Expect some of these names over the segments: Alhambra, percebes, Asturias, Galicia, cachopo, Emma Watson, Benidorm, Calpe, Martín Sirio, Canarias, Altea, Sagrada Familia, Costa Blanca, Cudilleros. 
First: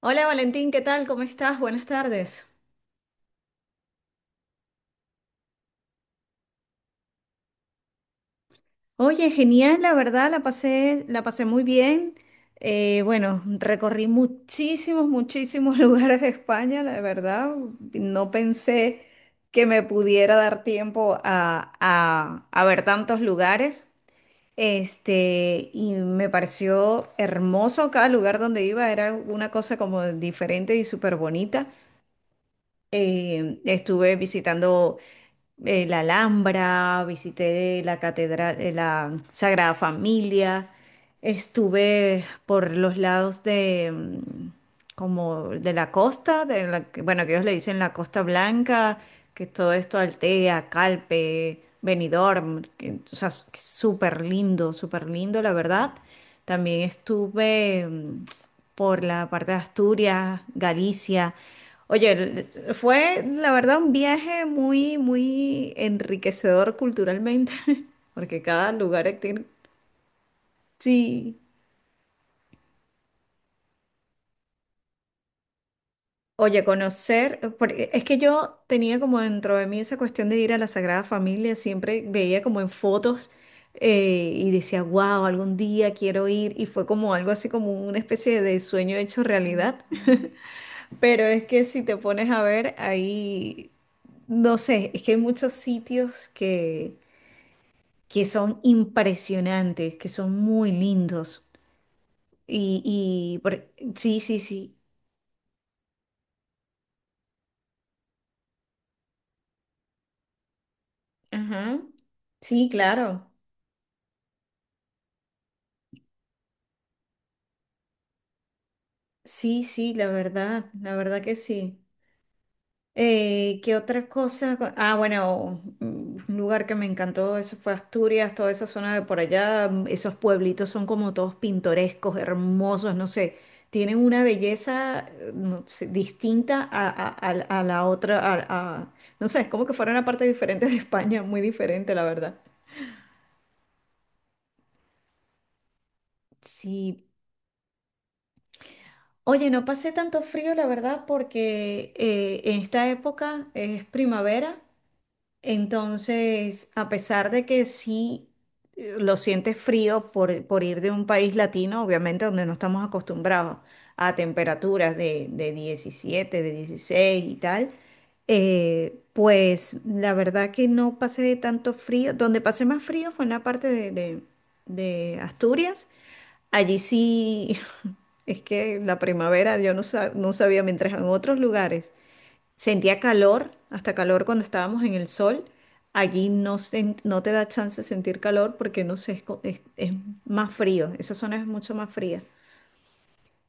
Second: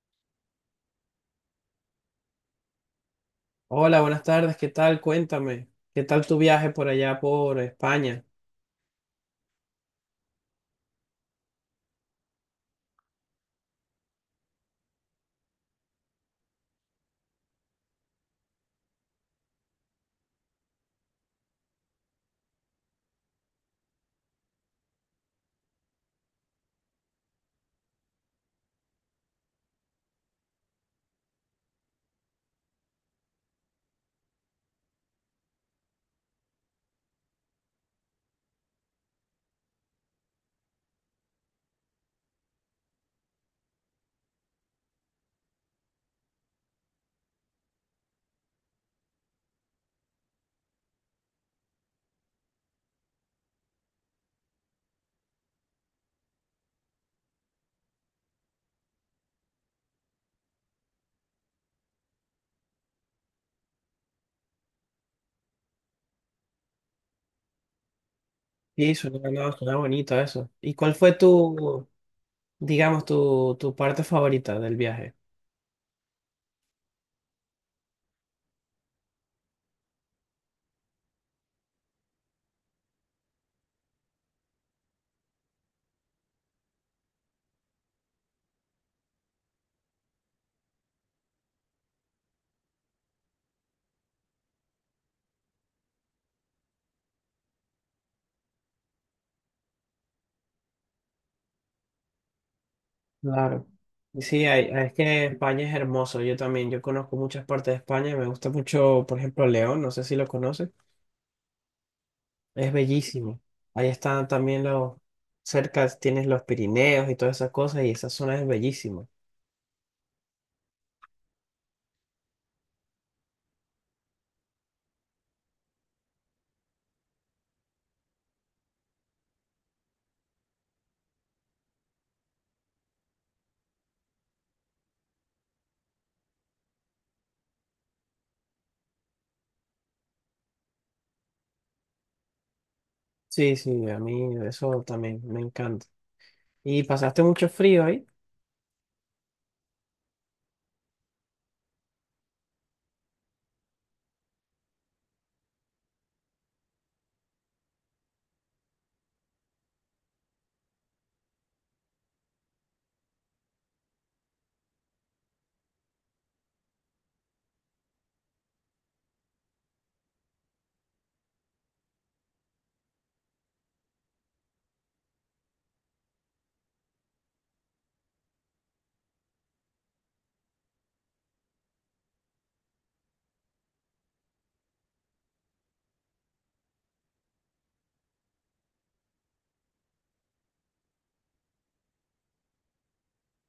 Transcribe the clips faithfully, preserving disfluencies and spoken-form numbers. Hola Valentín, ¿qué tal? ¿Cómo estás? Buenas tardes. Hola, buenas tardes, ¿qué tal? Cuéntame, ¿qué tal tu viaje por allá por España? Oye, genial, la verdad, la pasé, la pasé muy bien. Eh, bueno, recorrí muchísimos, muchísimos lugares de España, la verdad. No pensé que me pudiera dar tiempo a, a- a ver tantos lugares. Este, y me pareció hermoso cada lugar donde iba, era una cosa como diferente y súper bonita. Eh, estuve visitando eh, la Alhambra, visité la catedral, eh, la Sagrada Familia, estuve por los lados de mm, como de la costa, de la que- bueno, que ellos le dicen la Costa Blanca, que es todo esto Altea, Calpe, Benidorm, que, o sea, s- que es súper lindo, súper lindo, la verdad. También estuve mm, por la parte de Asturias, Galicia. Oye, el- fue la verdad un viaje muy, muy enriquecedor culturalmente, porque cada Sí, lugar suena, tiene... no, suena bonito eso. ¿Y cuál fue Sí. tu, digamos, tu, tu parte favorita del viaje? Oye, conocer, porque es que yo tenía como dentro de mí esa cuestión de ir a la Sagrada Familia, siempre veía como en fotos eh, y decía, wow, algún día quiero ir, y fue como algo así como una especie de sueño hecho realidad. Pero es que si te pones a ver ahí, no sé, es que hay muchos sitios que que son impresionantes, que son muy lindos. Y, y Claro. por- sí, sí, Sí, hay- sí. es que España es hermoso, yo también, yo conozco muchas partes de España, me gusta mucho, por ejemplo, León, no sé si lo conoces, Ajá. Sí, es claro. bellísimo. Ahí están también los, cerca tienes los Pirineos y todas esas cosas, y esa zona es bellísima. Sí, sí, la verdad, la verdad que sí. Eh, ¿qué otra cosa? Ah, bueno, mm, un lugar que me encantó, eso fue Asturias, toda esa zona de por allá, mm, esos pueblitos son como todos pintorescos, hermosos, no sé, tienen una belleza, eh, no sé, distinta a, a- a- a la otra, a, a- no sé, es como que fuera una parte diferente de España, muy diferente, la verdad. Sí, sí, a mí eso también me encanta. ¿Y Sí. pasaste mucho frío ahí? Oye, no pasé tanto frío, la verdad, porque eh, en esta época es primavera. Entonces, a pesar de que sí eh, lo sientes frío por, por ir de un país latino, obviamente donde no estamos acostumbrados a temperaturas de, de diecisiete, de dieciséis y tal, eh, pues la verdad que no pasé de tanto frío. Donde pasé más frío fue en la parte de, de- de Asturias. Allí sí, es que la primavera yo no, sa- no sabía, mientras en otros lugares sentía calor, hasta calor cuando estábamos en el sol. Allí no, sen- no te da chance de sentir calor porque no sé, es, co- es- es más frío. Esa zona es mucho más fría.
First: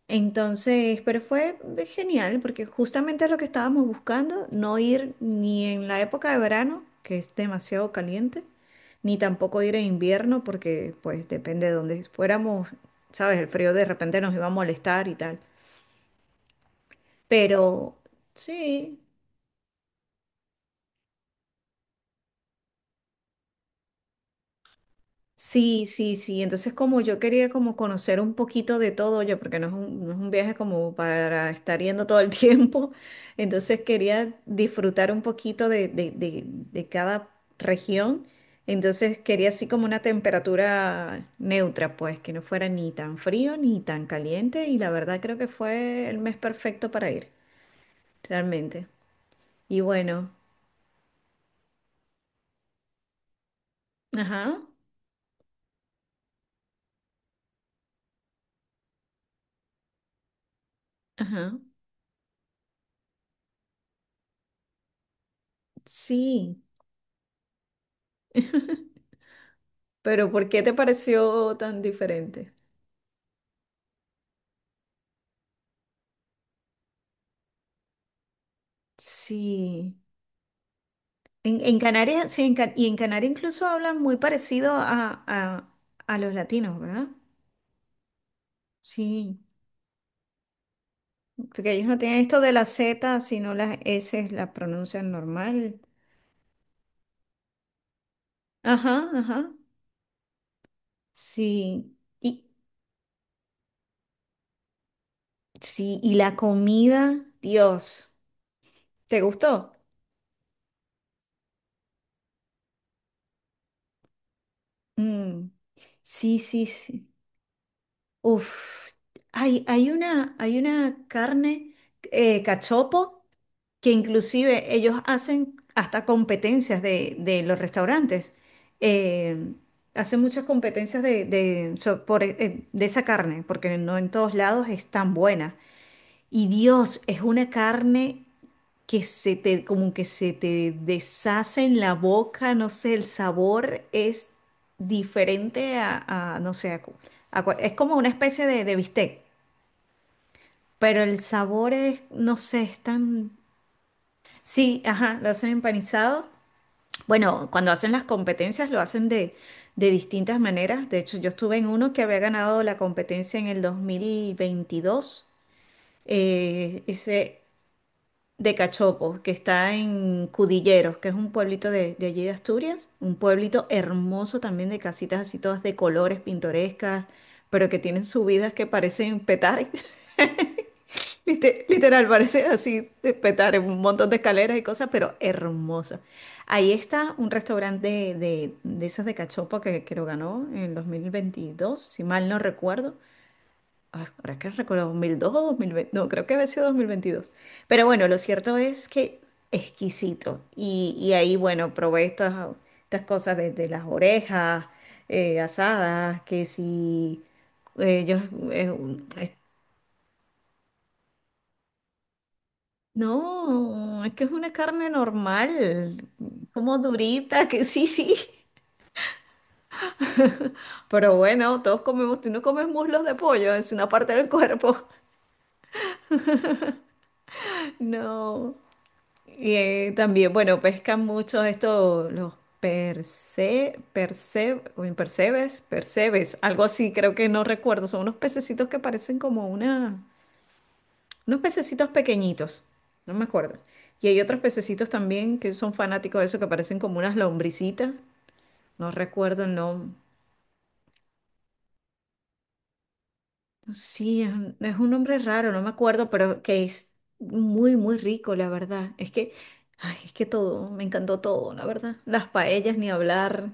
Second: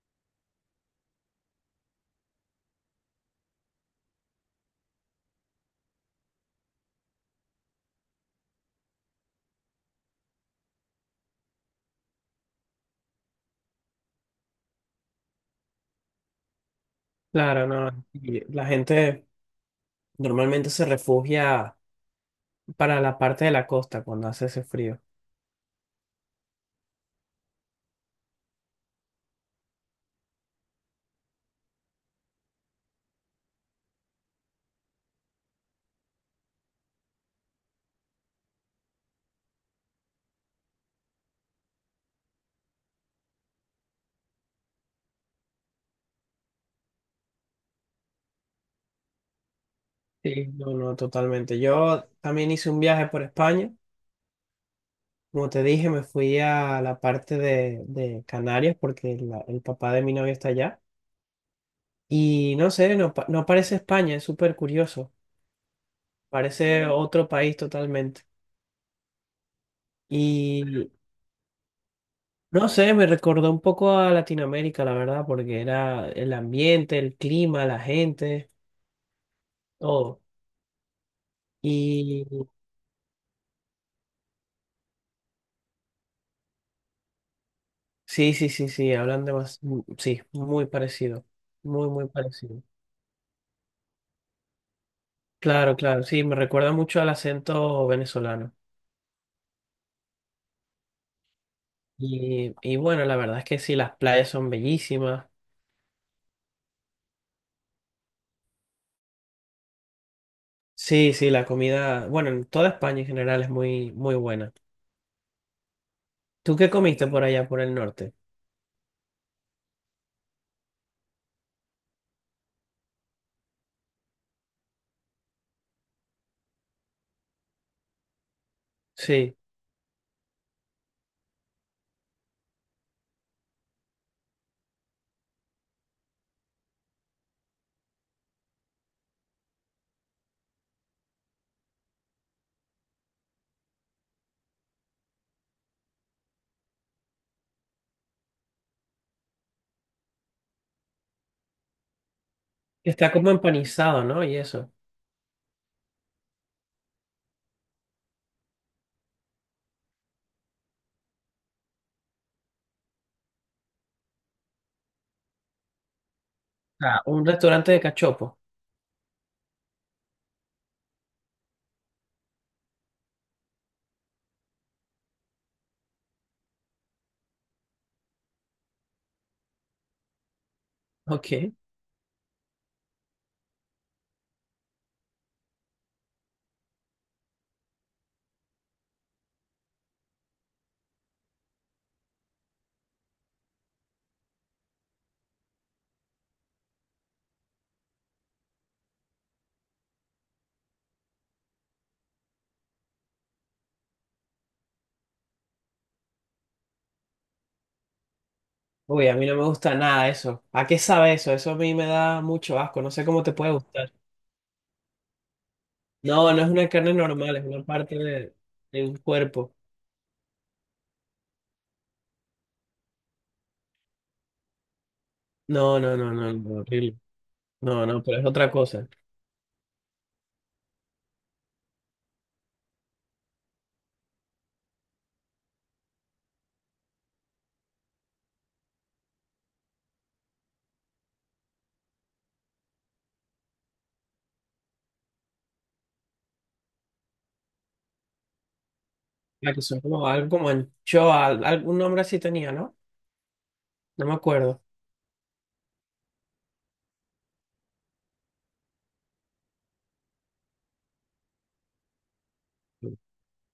Entonces, pero fue genial porque justamente es lo que estábamos buscando, no ir ni en la época de verano, que es demasiado caliente, ni tampoco ir en invierno porque pues depende de dónde fuéramos, sabes, el frío de repente nos iba a molestar y tal. Claro, no. Pero No, y la sí. gente normalmente se refugia para la parte de la costa cuando hace ese frío. Sí, sí, sí. Entonces como yo quería como conocer un poquito de todo, yo, porque no es un, no es un viaje como para estar yendo todo el tiempo, entonces quería disfrutar un poquito de, de, de, de cada región, entonces quería así como una temperatura neutra, pues que no fuera ni tan frío ni tan caliente y la verdad creo que fue el mes perfecto para ir, realmente. Y bueno, Sí, no, no, totalmente. Yo también hice un viaje por España. ajá, Como te dije, me fui a la parte de, de Canarias porque la- el papá de mi novia está allá. ajá, Y no sé, no, pa- no parece España, es súper curioso. sí, Parece otro país totalmente. pero ¿por qué te Y pareció tan diferente? no sé, me recordó un poco a Latinoamérica, la verdad, porque era el ambiente, el clima, la gente, Sí, todo. en, en Canarias, sí, Y en Ca- y en Canarias incluso hablan muy parecido a, a- a los latinos, ¿verdad? sí, sí, sí, sí, hablan de Sí, más, mm, sí, muy parecido, porque ellos muy, no muy tienen esto de parecido. la Z, sino las S las pronuncian Claro, normal. claro, sí, me recuerda mucho al acento venezolano. Ajá, ajá, sí. Y Y, y bueno, la verdad es que sí, las playas son bellísimas. sí, y la comida, Dios, ¿te gustó? Sí, sí, la comida, bueno, en toda España en general es muy, muy buena. Mm. Sí, ¿Tú sí, qué comiste sí. por allá, por el norte? Uf, hay, hay una, hay una carne, eh, cachopo, que inclusive ellos hacen hasta competencias de, de los restaurantes. Sí, eh, hacen muchas competencias de, de, so- por, eh, de esa carne, porque no en todos lados es tan buena. Y Dios, es una carne que se te, como que se te deshace en la boca, no sé, el sabor es diferente a, a, no sé, a cu- a cua- es como una especie de, de bistec, pero el sabor es, no sé, es está como tan... empanizado, ¿no? Y eso. Sí, ajá, lo hacen empanizado. Bueno, cuando hacen las competencias lo hacen de, de distintas maneras. De hecho, yo estuve en uno que había ganado la competencia en el dos mil veintidós, eh, Ah, un ese restaurante de cachopo. de Cachopo, que está en Cudilleros, que es un pueblito de, de allí de Asturias, un pueblito hermoso también de casitas así todas de colores pintorescas, pero que tienen subidas que parecen petar. Ok. Lite- Literal, parece así de petar en un montón de escaleras y cosas, pero hermosa. Ahí está un restaurante de, de, de esas de cachopa que, que lo ganó en dos mil veintidós si mal no recuerdo. Ay, ahora es que recuerdo, dos mil dos o dos mil veinte, no, creo que había sido dos mil veintidós. Pero bueno, lo cierto es que exquisito. Y, y ahí, bueno, probé estas, estas cosas de de las orejas eh, asadas, que si... Ellos... Uy, a mí no me gusta nada eso. ¿A qué sabe eso? Eso a mí me da mucho asco. No sé cómo te puede gustar. No, es que es una carne normal, No, no es una como carne normal, es durita, que una sí, parte sí. de, de un cuerpo. Pero bueno, todos comemos, tú no comes muslos de pollo, es una parte del cuerpo. No, no, no, no, no, horrible. No, no, pero es otra No. cosa. Y eh, también, bueno, pescan mucho esto, los perce, perce, uy, percebes, percebes, algo así, creo que no recuerdo. Son unos pececitos que parecen como una, unos pececitos pequeñitos, no me acuerdo. Y hay otros pececitos también que son fanáticos de eso, que parecen como unas lombricitas. No recuerdo La el que son nombre. como algo como anchoa, al- algún nombre así tenía, ¿no? No me Sí, es un, acuerdo. es un nombre raro, no me acuerdo, pero que es muy, muy rico, la verdad. Es que, ay, es que todo, me encantó todo, la verdad. Las paellas, ni hablar,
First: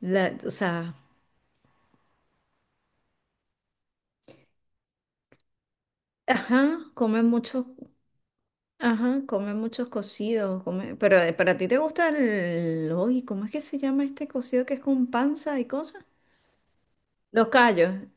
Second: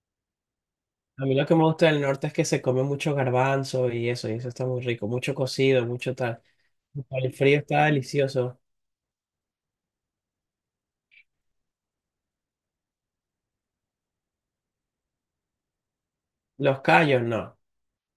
la, o sea, A mí lo que me gusta del norte es que se come mucho garbanzo y eso, y eso está muy rico, mucho cocido, mucho tal. ajá, Para comen el frío muchos, está delicioso. ajá, comen muchos cocidos, come- pero eh, para ti te gusta el, uy, ¿cómo es que se llama este cocido que es con panza y cosas? Los callos, Los no. callos.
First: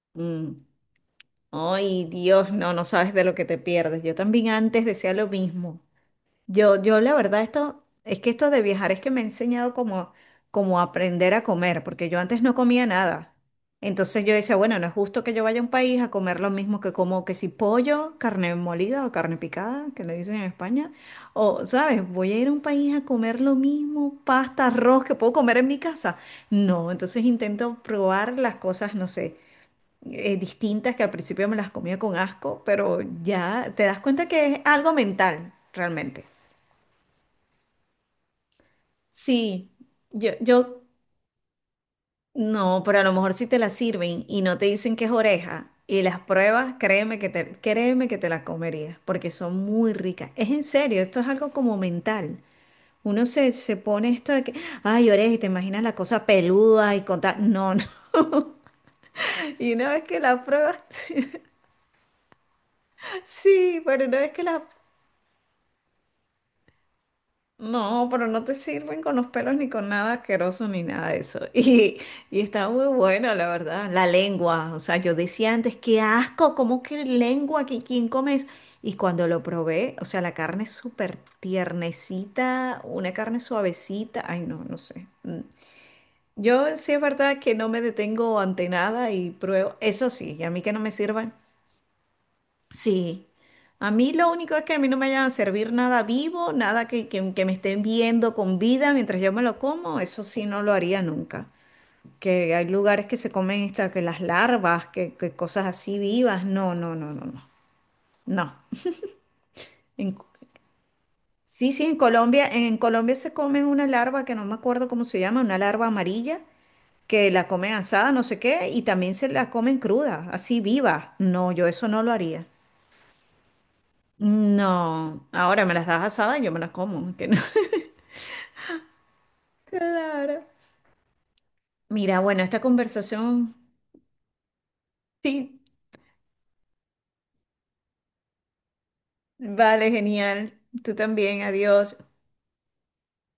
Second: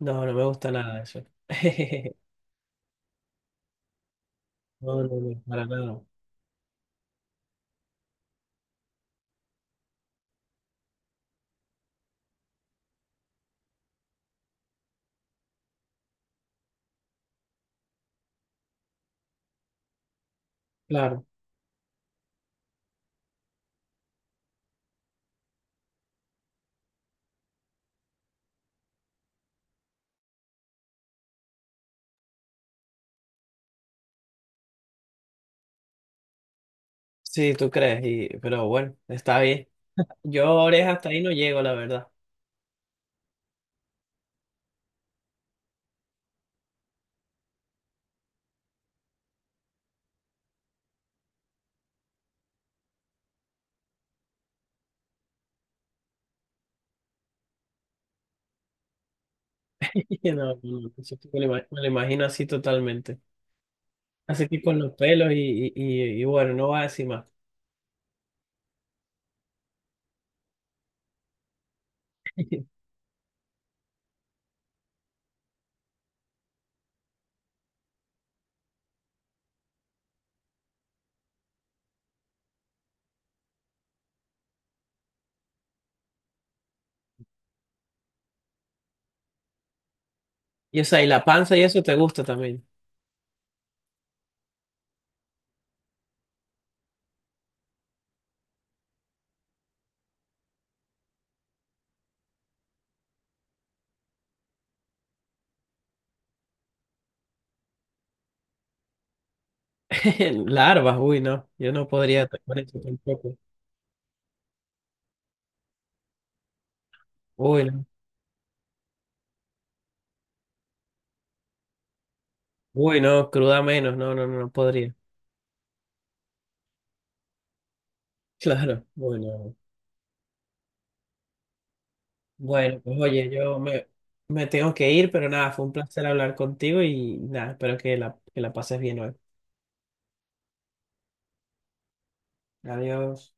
No, no me Mm. gusta nada de eso. Ay, Dios, no, no sabes de lo que te pierdes. Yo también antes No, decía no, lo no, para mismo. nada. Yo, yo la verdad esto, es que esto de viajar es que me ha enseñado como, como aprender a comer, porque yo antes no comía nada. Entonces yo decía, bueno, no es justo que yo vaya a un país a comer lo mismo que como que si pollo, carne molida o carne picada, que le dicen en España, Claro. o, ¿sabes? Voy a ir a un país a comer lo mismo, pasta, arroz que puedo comer en mi casa. No, entonces intento probar las cosas, no sé, eh, distintas que al principio me las comía con asco, pero ya te das cuenta que es algo mental, realmente. Sí, tú crees, y, pero bueno, está bien. Sí, yo, Yo yo oreja hasta ahí no llego, la verdad. no, pero a lo mejor si te la sirven y no te dicen que es oreja y las pruebas, créeme que te, créeme que te las comerías porque son muy ricas. Es en serio, esto es algo como mental. Uno se, se pone esto de que, ay, oreja, y te imaginas la cosa peluda y con tal. No, no. Y una vez que No, la no, pruebas... no, ese lo ima- me lo imagino así totalmente. Sí, pero una vez que Así la... que con los pelos y, y, y, y bueno, no va a decir más. No, pero no te sirven con los pelos ni con nada asqueroso ni nada de eso. Y, y está muy bueno, la verdad. La lengua, o sea, yo decía antes, qué asco, ¿cómo que lengua? ¿Qui- ¿Quién come eso? Y cuando lo probé, o sea, la carne es súper tiernecita, una carne suavecita. Ay, no, no sé. Mm. Yo sí es verdad que no me detengo ante nada y pruebo. Eso sí, y a mí que no Y o me sea, y la sirvan. panza y eso te gusta también. Sí, a mí lo único es que a mí no me vayan a servir nada vivo, nada que, que- que me estén viendo con vida mientras yo me lo como, eso sí no lo haría nunca. Que hay lugares que se comen esta, que las larvas, que, que cosas así vivas, no, no, no, no, no, no. En Co- Larvas, uy, no. sí, Yo sí, no en podría Colombia, con en eso Colombia se tampoco. comen una larva que no me acuerdo cómo se llama, una larva amarilla, que la Uy, comen no. asada, no sé qué, y también se la comen cruda, así viva. No, yo eso no lo haría. Uy, no, cruda menos. No, no, no, no podría. No, ahora me las das asadas y yo me las como. Que no. Claro, bueno. Claro. Mira, bueno, esta Bueno, pues oye, conversación, yo me, me tengo que ir, pero nada, sí, fue un placer hablar contigo y nada, espero que la, que la pases bien hoy. vale, genial. Tú también, adiós. Adiós.